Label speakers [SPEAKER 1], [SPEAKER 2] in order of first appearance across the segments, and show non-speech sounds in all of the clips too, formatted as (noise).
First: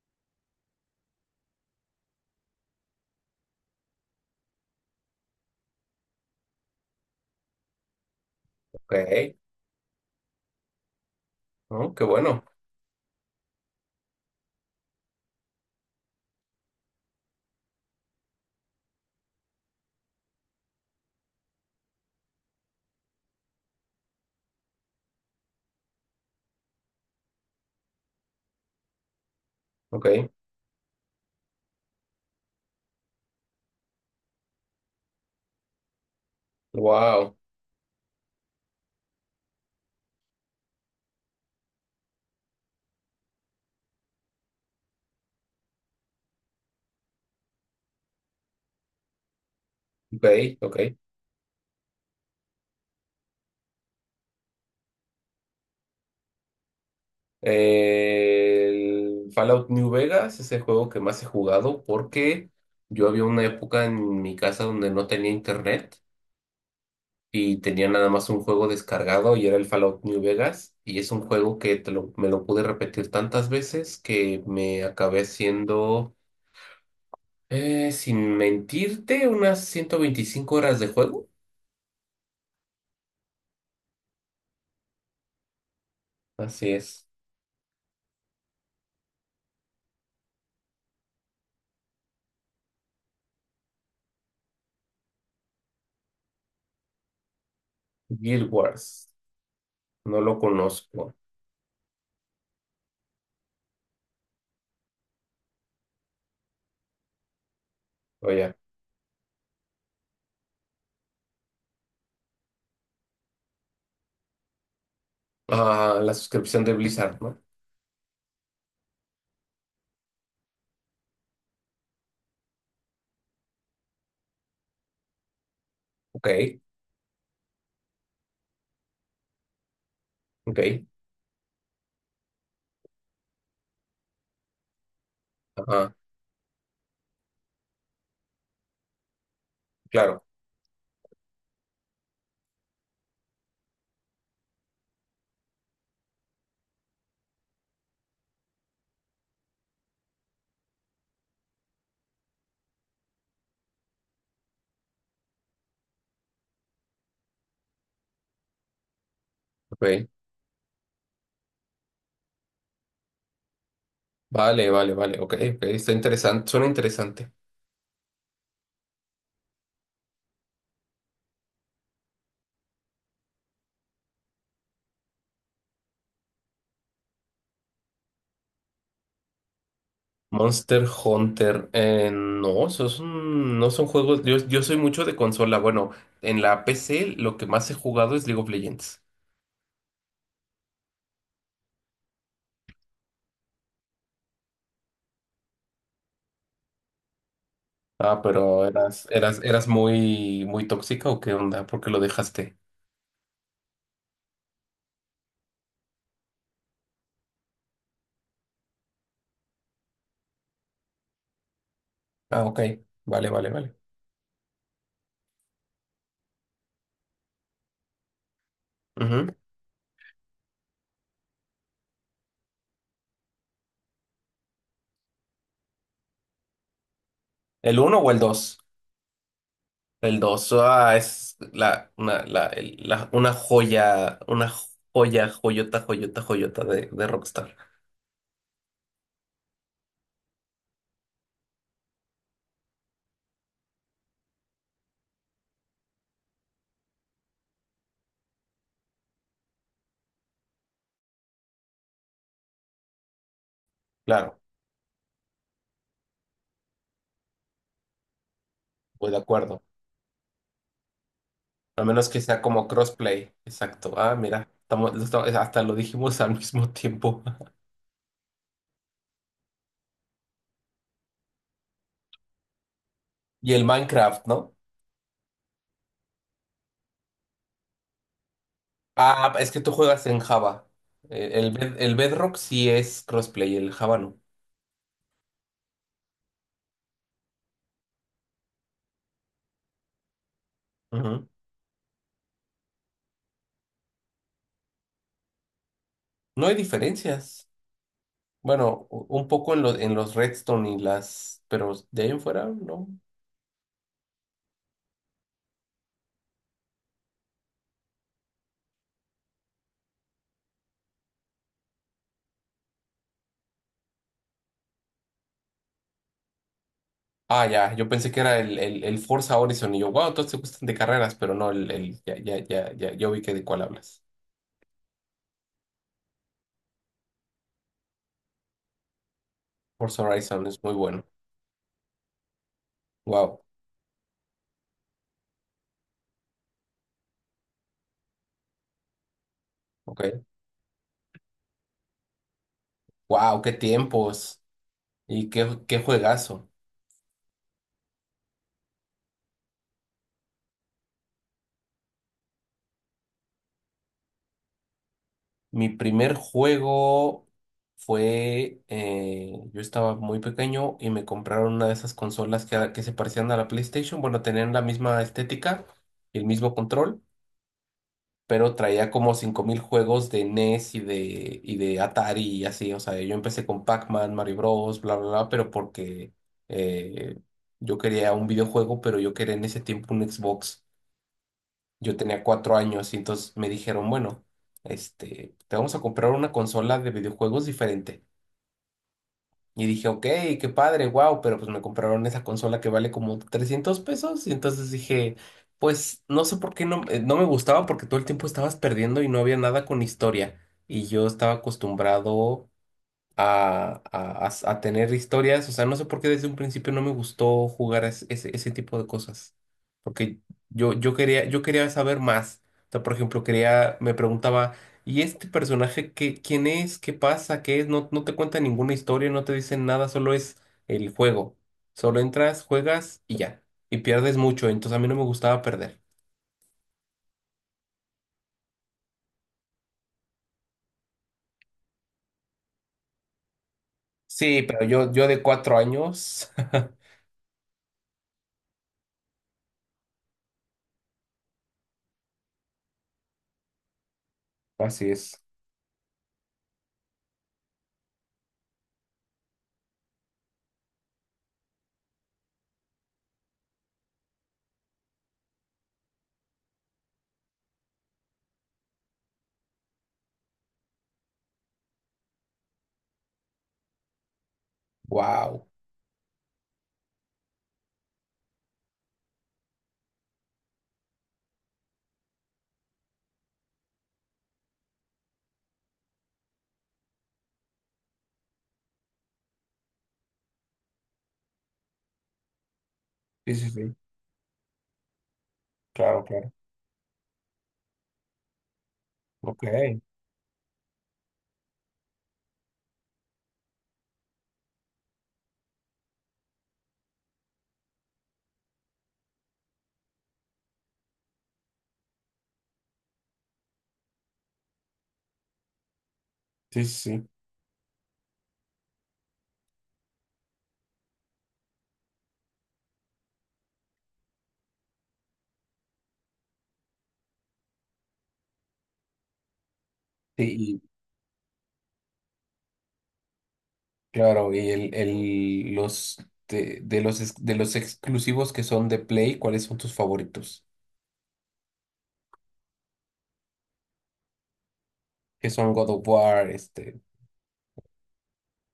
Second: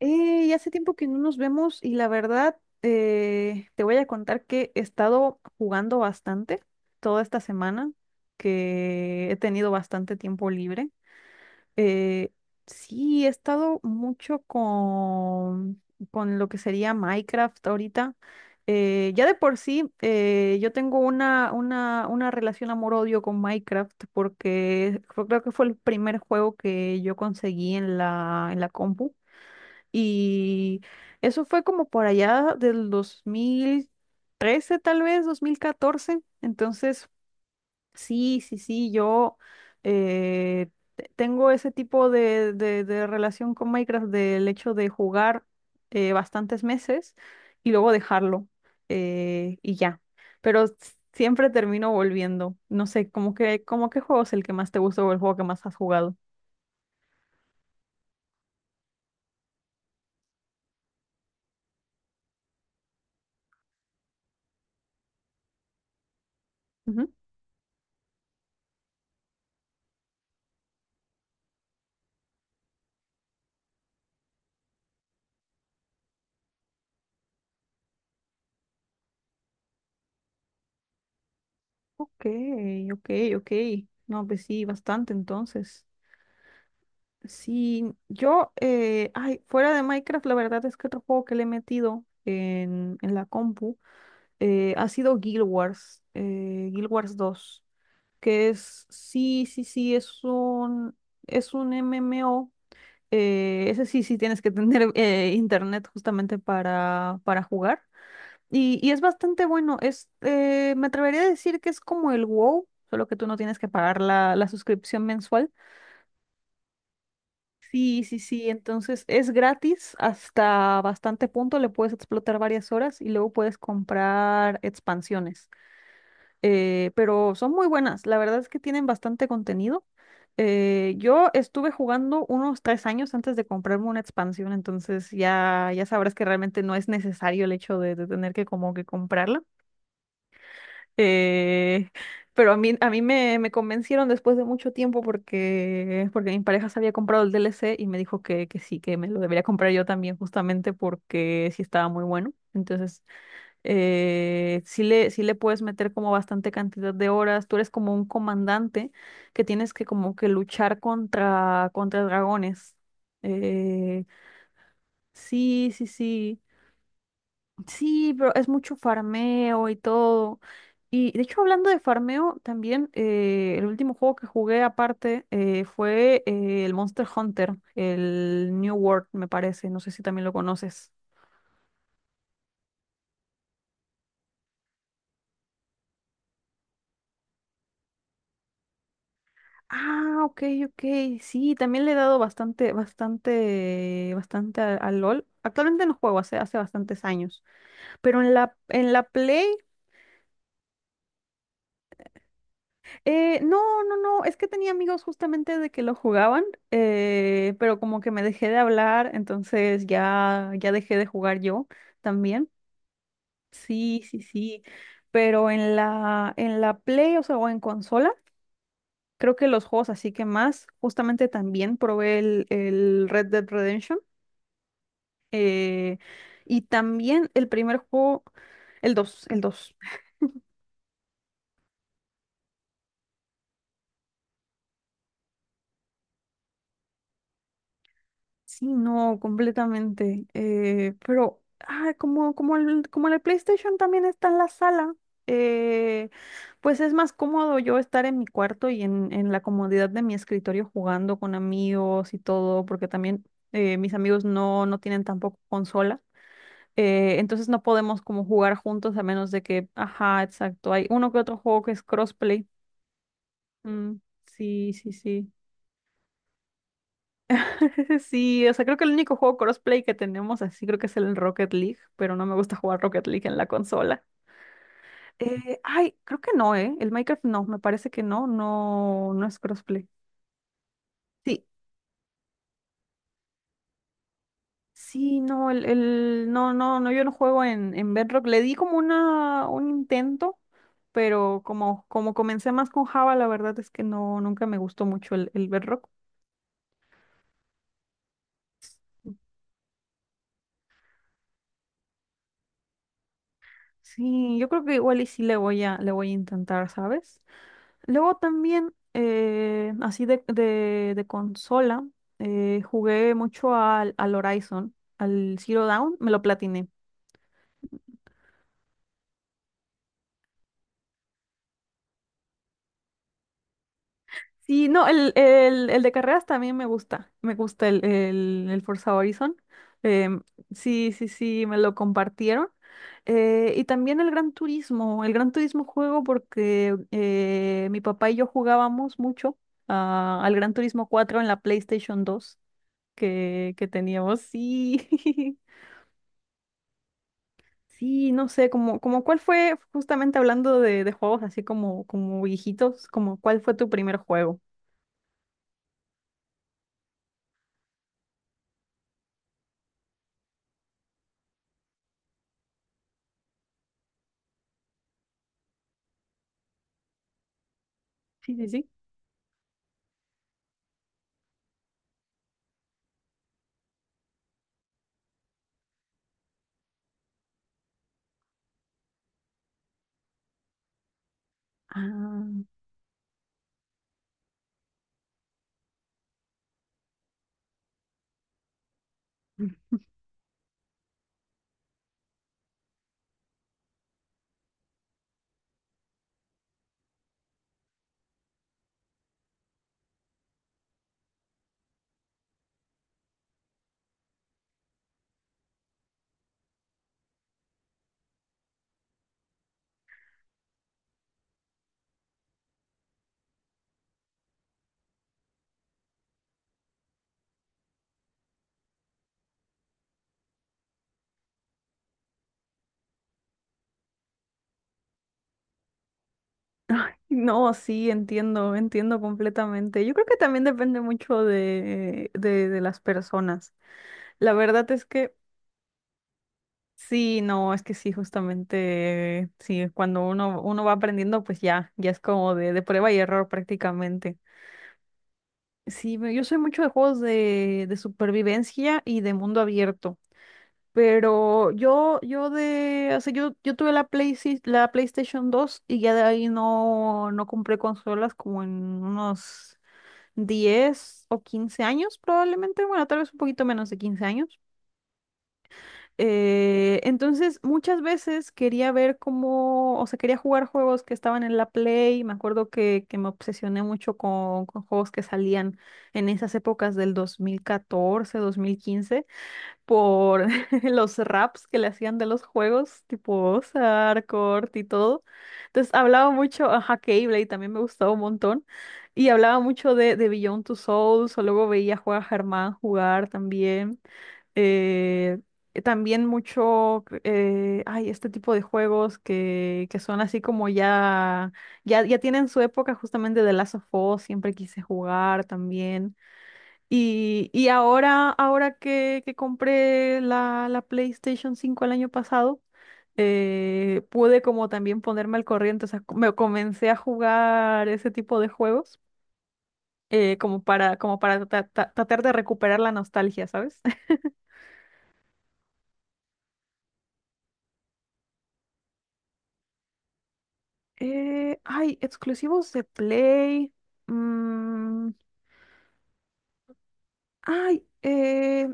[SPEAKER 1] Ya hace tiempo que no nos vemos y la verdad te voy a contar que he estado jugando bastante toda esta semana, que
[SPEAKER 2] Ok,
[SPEAKER 1] he tenido bastante tiempo libre.
[SPEAKER 2] oh, qué
[SPEAKER 1] Eh,
[SPEAKER 2] bueno.
[SPEAKER 1] sí, he estado mucho con lo que sería Minecraft ahorita. Ya de por sí, yo tengo una relación amor-odio con Minecraft porque creo que fue el primer juego que yo conseguí en en la compu.
[SPEAKER 2] Ok,
[SPEAKER 1] Y eso fue como por allá del 2013, tal vez, 2014. Entonces,
[SPEAKER 2] wow.
[SPEAKER 1] sí, sí, sí, yo eh, tengo ese tipo de relación con Minecraft del hecho de jugar bastantes meses y luego dejarlo y ya.
[SPEAKER 2] Ok,
[SPEAKER 1] Pero s-
[SPEAKER 2] ok.
[SPEAKER 1] Siempre termino volviendo. No sé, ¿cómo que, cómo qué juego es el que más te gusta o el juego que más has jugado?
[SPEAKER 2] El Fallout New Vegas es el juego que más he jugado porque yo había una época en mi casa donde no tenía internet y tenía nada más un juego descargado y era el Fallout New Vegas. Y es un juego que me lo pude repetir tantas veces que me acabé haciendo, sin mentirte, unas 125 horas de juego.
[SPEAKER 1] Ok, ok, ok. No, pues sí, bastante entonces.
[SPEAKER 2] Así es.
[SPEAKER 1] Sí, yo, ay, fuera de Minecraft, la verdad es que otro juego que le he metido en la compu ha sido Guild Wars, Guild Wars dos que
[SPEAKER 2] Guild Wars.
[SPEAKER 1] sí, sí, sí,
[SPEAKER 2] No lo conozco.
[SPEAKER 1] es un MMO. Ese sí, sí tienes que tener internet justamente para jugar.
[SPEAKER 2] Oye,
[SPEAKER 1] Y es bastante bueno. Es, me atrevería a decir que es como el WoW, solo que tú no tienes que pagar la suscripción mensual.
[SPEAKER 2] ah, la suscripción de Blizzard, ¿no?
[SPEAKER 1] Sí, sí, sí. Entonces es gratis hasta bastante punto. Le puedes explotar varias horas y luego puedes comprar expansiones.
[SPEAKER 2] Ok,
[SPEAKER 1] Pero son muy buenas. La verdad es que tienen bastante contenido.
[SPEAKER 2] ok,
[SPEAKER 1] Yo estuve jugando unos tres años antes de comprarme una expansión, entonces ya, ya
[SPEAKER 2] ajá,
[SPEAKER 1] sabrás que realmente no es necesario el hecho de tener que como que comprarla.
[SPEAKER 2] claro,
[SPEAKER 1] Eh, pero a mí me, me convencieron después de mucho tiempo porque, porque mi pareja se había comprado el DLC y me dijo que sí, que me lo debería comprar yo también justamente porque sí estaba muy bueno. Entonces, sí le puedes meter como bastante cantidad de horas. Tú eres como un comandante que tienes que
[SPEAKER 2] ok.
[SPEAKER 1] como que luchar contra, contra dragones. Eh,
[SPEAKER 2] Vale, vale, vale, ok, ok,
[SPEAKER 1] sí, sí,
[SPEAKER 2] está
[SPEAKER 1] sí.
[SPEAKER 2] interesante, suena interesante.
[SPEAKER 1] Sí, pero es mucho farmeo y todo. Y de hecho, hablando de farmeo, también el último juego que jugué aparte fue el Monster Hunter, el New World, me parece. No sé si también lo
[SPEAKER 2] Monster
[SPEAKER 1] conoces.
[SPEAKER 2] Hunter, no, no son juegos, yo soy mucho de consola, bueno, en la PC lo que más he jugado es League of Legends.
[SPEAKER 1] Ah, ok, ok. Sí, también le he dado bastante, bastante, bastante al LOL. Actualmente no juego, hace, hace bastantes años.
[SPEAKER 2] Ah,
[SPEAKER 1] Pero
[SPEAKER 2] pero
[SPEAKER 1] en la Play.
[SPEAKER 2] eras muy, muy tóxica o qué onda, ¿por qué lo dejaste?
[SPEAKER 1] No, no, no, es que tenía amigos justamente de que lo jugaban, pero como que me dejé de hablar, entonces ya, ya dejé de jugar yo
[SPEAKER 2] Ah,
[SPEAKER 1] también.
[SPEAKER 2] ok, vale, vale, vale.
[SPEAKER 1] Sí, sí, sí, pero en la Play, o sea, o en consola,
[SPEAKER 2] Ujú.
[SPEAKER 1] creo que los juegos así que más, justamente también probé el Red Dead Redemption, eh, y también el primer
[SPEAKER 2] ¿El uno o el
[SPEAKER 1] juego,
[SPEAKER 2] dos?
[SPEAKER 1] el 2, el 2.
[SPEAKER 2] El 2, ah, es la, una, la, el- la- una joya, joyota, joyota, joyota de Rockstar.
[SPEAKER 1] Sí, no, completamente. Pero, ah, como, como el PlayStation también está en la sala, eh, pues es más cómodo yo estar en mi cuarto y en la comodidad de mi escritorio jugando con amigos y todo, porque también mis amigos
[SPEAKER 2] Claro,
[SPEAKER 1] no, no tienen tampoco consola. Entonces no podemos como jugar juntos a
[SPEAKER 2] voy de
[SPEAKER 1] menos de
[SPEAKER 2] acuerdo.
[SPEAKER 1] que, ajá, exacto, hay uno que otro juego que es
[SPEAKER 2] A menos que sea
[SPEAKER 1] crossplay.
[SPEAKER 2] como crossplay. Exacto.
[SPEAKER 1] Mm,
[SPEAKER 2] Ah, mira,
[SPEAKER 1] sí, sí, sí.
[SPEAKER 2] hasta lo dijimos (laughs) al mismo tiempo.
[SPEAKER 1] (laughs) Sí, o sea, creo que el único juego crossplay que tenemos así creo que es el Rocket League, pero no me gusta jugar Rocket League en la
[SPEAKER 2] Y el
[SPEAKER 1] consola.
[SPEAKER 2] Minecraft, ¿no?
[SPEAKER 1] Ay, creo que no, ¿eh? El Minecraft no, me parece que no, no, no
[SPEAKER 2] Ah,
[SPEAKER 1] es
[SPEAKER 2] es que tú
[SPEAKER 1] crossplay.
[SPEAKER 2] juegas en Java.
[SPEAKER 1] Sí,
[SPEAKER 2] El Bedrock sí es crossplay, el Java no.
[SPEAKER 1] sí, no, el, no, no, no, yo no juego en Bedrock. Le di como una, un intento,
[SPEAKER 2] Ujú.
[SPEAKER 1] pero como, como comencé más con Java, la verdad es que no, nunca me gustó mucho el Bedrock.
[SPEAKER 2] No hay diferencias. Bueno, un poco en los Redstone y las, pero de ahí en fuera, no.
[SPEAKER 1] Sí, yo creo que igual y sí le voy a intentar, ¿sabes? Luego también, así de consola, jugué mucho al, al Horizon, al Zero Dawn, me lo platiné.
[SPEAKER 2] Ah, ya, yo pensé que era el Forza Horizon y yo, wow, todos te gustan de carreras, pero no, ya, ya, ya, ya, yo vi que de cuál hablas.
[SPEAKER 1] Sí, no, el de carreras también me gusta el Forza Horizon.
[SPEAKER 2] Forza
[SPEAKER 1] em,
[SPEAKER 2] Horizon es muy
[SPEAKER 1] sí,
[SPEAKER 2] bueno.
[SPEAKER 1] sí, sí, me lo compartieron.
[SPEAKER 2] Wow,
[SPEAKER 1] Y también el Gran Turismo juego porque mi papá y yo jugábamos mucho
[SPEAKER 2] ok.
[SPEAKER 1] al Gran Turismo cuatro en la PlayStation dos
[SPEAKER 2] Wow, qué
[SPEAKER 1] que teníamos,
[SPEAKER 2] tiempos y
[SPEAKER 1] sí. (laughs)
[SPEAKER 2] qué juegazo.
[SPEAKER 1] Sí, no sé, como, como cuál fue, justamente hablando de juegos así como, como viejitos, como cuál fue tu primer juego.
[SPEAKER 2] Mi primer juego fue, yo estaba muy pequeño y me compraron una de esas consolas que se parecían a la PlayStation, bueno, tenían la misma estética y el mismo control.
[SPEAKER 1] Sí, sí,
[SPEAKER 2] Pero
[SPEAKER 1] sí.
[SPEAKER 2] traía como 5,000 juegos de NES y de Atari y así. O sea, yo empecé con Pac-Man, Mario Bros, bla, bla, bla, pero porque eh, yo quería un videojuego, pero yo quería en ese tiempo un Xbox.
[SPEAKER 1] Ah,
[SPEAKER 2] Yo tenía
[SPEAKER 1] mm.
[SPEAKER 2] 4 años y entonces me dijeron, bueno, este, te vamos a comprar una consola de videojuegos diferente. Y
[SPEAKER 1] (laughs)
[SPEAKER 2] dije, ok, qué padre, wow, pero pues me compraron esa consola que vale como 300 pesos. Y entonces dije, pues no sé por qué no, no me gustaba porque todo el tiempo estabas perdiendo y no había nada con historia. Y yo estaba acostumbrado a tener historias. O sea, no sé por qué desde un principio no me gustó jugar ese tipo de cosas. Porque yo quería saber más. O sea, por ejemplo, me preguntaba, ¿y este personaje quién es? ¿Qué pasa? ¿Qué es? No, no te cuenta ninguna historia, no te dicen nada, solo es el juego. Solo entras, juegas y ya. Y pierdes mucho, entonces a mí no me gustaba perder.
[SPEAKER 1] Ay, no, sí, entiendo, entiendo completamente. Yo creo que también depende mucho de las personas. La
[SPEAKER 2] Sí, pero
[SPEAKER 1] verdad es
[SPEAKER 2] yo
[SPEAKER 1] que
[SPEAKER 2] de 4 años. (laughs)
[SPEAKER 1] sí, no, es que sí, justamente, sí, cuando uno, uno va aprendiendo, pues ya, ya es como de prueba y error prácticamente.
[SPEAKER 2] Así es.
[SPEAKER 1] Sí, yo soy mucho de juegos de supervivencia y de mundo abierto. Pero yo de, o sea, yo tuve la Play, la PlayStation dos y ya de ahí no, no compré consolas como en unos 10 o 15 años probablemente, bueno, tal vez un poquito menos de 15 años.
[SPEAKER 2] Wow.
[SPEAKER 1] Entonces, muchas veces quería ver cómo, o sea, quería jugar juegos que estaban en la Play. Me acuerdo que me obsesioné mucho con juegos que salían en esas épocas del 2014, 2015 por (laughs) los raps que le hacían de los juegos,
[SPEAKER 2] Sí,
[SPEAKER 1] tipo
[SPEAKER 2] sí, sí.
[SPEAKER 1] Sarkort y todo. Entonces
[SPEAKER 2] Claro,
[SPEAKER 1] hablaba
[SPEAKER 2] claro.
[SPEAKER 1] mucho, ajá, Keyblade también me gustaba un montón. Y hablaba
[SPEAKER 2] Ok.
[SPEAKER 1] mucho de Beyond Two Souls, o luego veía jugar a Germán jugar también. Eh, También mucho, ay, este tipo de juegos que son así como ya, ya, ya tienen su época justamente de Last of Us, siempre quise jugar también.
[SPEAKER 2] Sí, sí,
[SPEAKER 1] Y ahora, ahora que compré la, la PlayStation cinco el año pasado, pude como también ponerme al corriente, o sea, me comencé a jugar ese tipo de juegos,
[SPEAKER 2] sí,
[SPEAKER 1] como
[SPEAKER 2] y
[SPEAKER 1] para, como para tratar de recuperar la nostalgia, ¿sabes? (laughs)
[SPEAKER 2] claro, y los de los exclusivos que son de Play, ¿cuáles son tus favoritos?
[SPEAKER 1] Ay, exclusivos de Play. mm,
[SPEAKER 2] Que son God of War, este,
[SPEAKER 1] Ay,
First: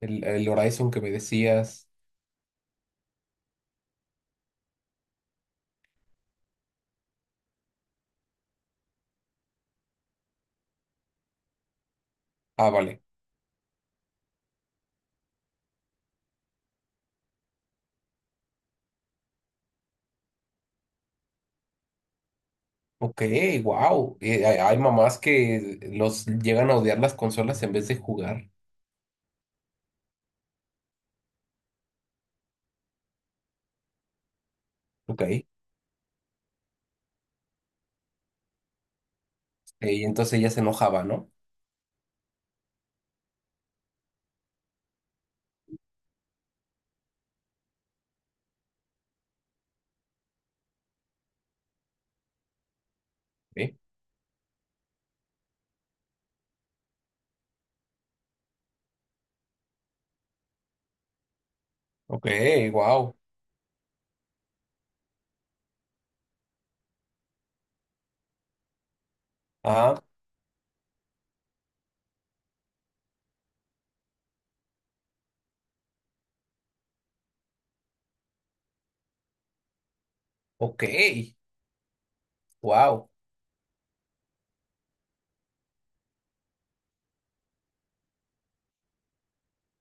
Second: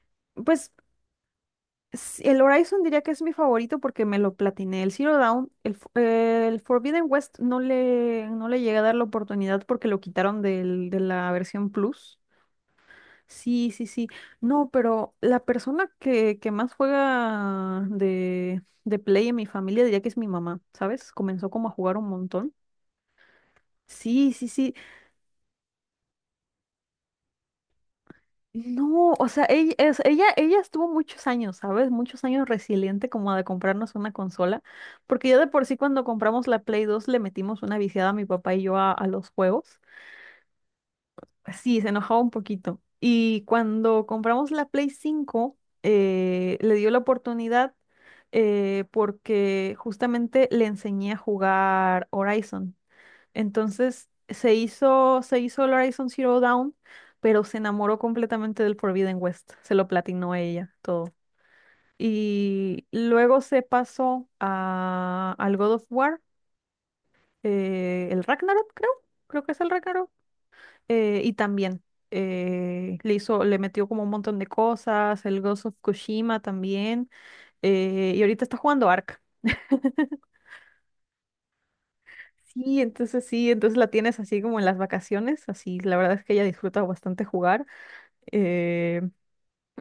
[SPEAKER 2] el
[SPEAKER 1] pues
[SPEAKER 2] Horizon que me decías.
[SPEAKER 1] el Horizon diría que es mi favorito porque me lo platiné. El Zero Dawn, el, el Forbidden West no le, no le llegué a dar la oportunidad porque lo quitaron de la versión Plus.
[SPEAKER 2] Ah, vale.
[SPEAKER 1] Sí, sí, sí. No, pero la persona que más juega de Play en mi familia diría que es mi mamá, ¿sabes? Comenzó como a jugar un montón.
[SPEAKER 2] Ok, wow.
[SPEAKER 1] Sí,
[SPEAKER 2] hay,
[SPEAKER 1] sí, sí.
[SPEAKER 2] hay mamás que los llegan a odiar las consolas en vez de jugar.
[SPEAKER 1] No, o sea, ella, ella, ella estuvo muchos años, ¿sabes? Muchos años resiliente como de comprarnos una consola,
[SPEAKER 2] Ok.
[SPEAKER 1] porque ya de por sí cuando compramos la Play 2 le metimos una viciada a mi papá y yo a los juegos.
[SPEAKER 2] Y entonces ella se enojaba, ¿no?
[SPEAKER 1] Pues sí, se enojaba un poquito. Y cuando compramos la Play 5 le dio la oportunidad porque justamente le enseñé a jugar Horizon. Entonces se hizo el Horizon Zero Dawn, pero se enamoró completamente del Forbidden West. Se lo platinó ella, todo.
[SPEAKER 2] Ok,
[SPEAKER 1] Y
[SPEAKER 2] wow.
[SPEAKER 1] luego se pasó a, al God of War, el Ragnarok, creo. Creo que es el
[SPEAKER 2] Ah,
[SPEAKER 1] Ragnarok. Y también le hizo, le metió como un montón de cosas, el Ghost of Tsushima también. Y ahorita está jugando Ark. (laughs)
[SPEAKER 2] ok, wow.
[SPEAKER 1] Sí, entonces la tienes así como en las vacaciones, así la verdad es que ella disfruta bastante jugar. eh,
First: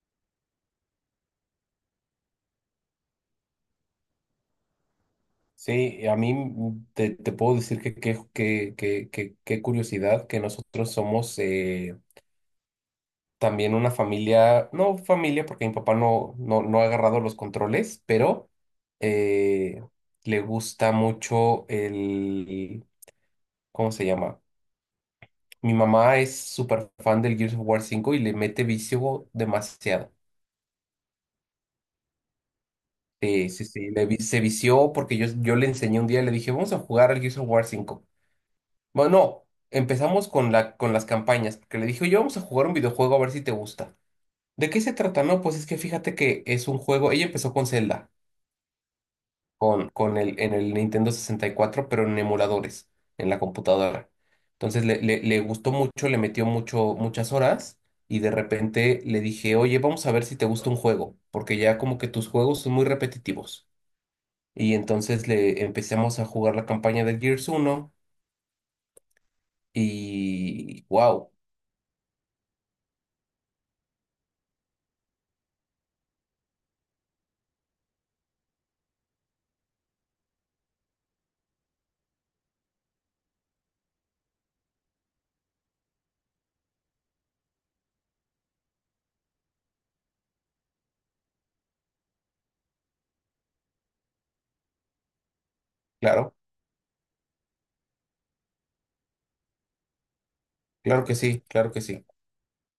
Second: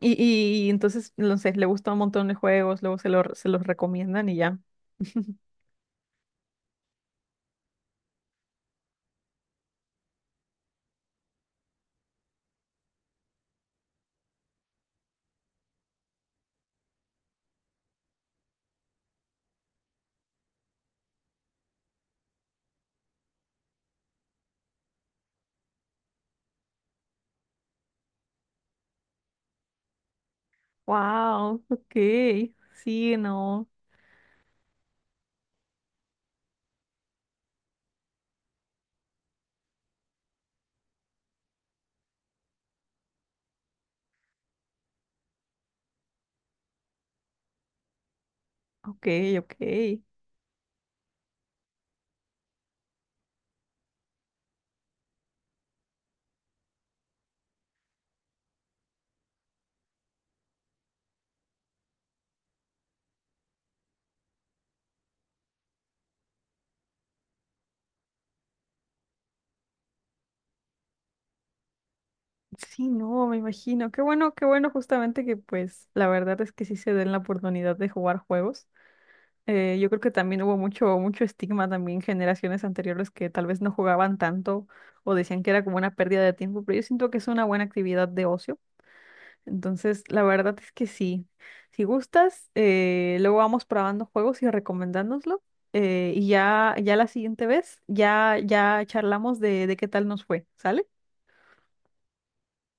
[SPEAKER 1] y, y entonces, no sé, le gusta un montón de juegos, luego se, lo, se los recomiendan y ya. (laughs)
[SPEAKER 2] Sí, a mí te puedo decir que, qué curiosidad que nosotros somos también una familia, no familia porque mi papá no ha agarrado los controles, pero eh, le gusta mucho el, ¿cómo se llama? Mi mamá es súper fan del Gears of War 5 y le mete vicio demasiado.
[SPEAKER 1] Wow, ok, sí,
[SPEAKER 2] Sí, sí,
[SPEAKER 1] no,
[SPEAKER 2] sí, se vició porque yo le enseñé un día, le dije, vamos a jugar al Gears of War 5. Bueno, no, empezamos con las campañas, porque le dije, oye, vamos a jugar un videojuego a ver si te gusta. ¿De qué se trata? No, pues es que fíjate que es un juego, ella empezó con Zelda,
[SPEAKER 1] ok, ok.
[SPEAKER 2] en el Nintendo 64, pero en emuladores, en la computadora. Entonces le gustó mucho, le metió mucho, muchas horas y de repente le dije, oye, vamos a ver si te gusta un juego, porque ya como que tus juegos son muy repetitivos. Y entonces le empezamos a jugar la campaña de Gears uno y wow.
[SPEAKER 1] Sí, no, me imagino. Qué bueno justamente que pues la verdad es que sí se den la oportunidad de jugar juegos. Yo creo que también hubo mucho, mucho estigma también generaciones anteriores que tal vez no jugaban tanto o decían que era como una pérdida de tiempo, pero yo siento que es una buena actividad de ocio. Entonces, la verdad es que sí. Si gustas, luego vamos probando juegos y recomendándonoslo. Y
[SPEAKER 2] Claro.
[SPEAKER 1] ya, ya la siguiente vez, ya, ya charlamos de qué tal nos fue, ¿sale?
[SPEAKER 2] Claro que sí, claro que sí.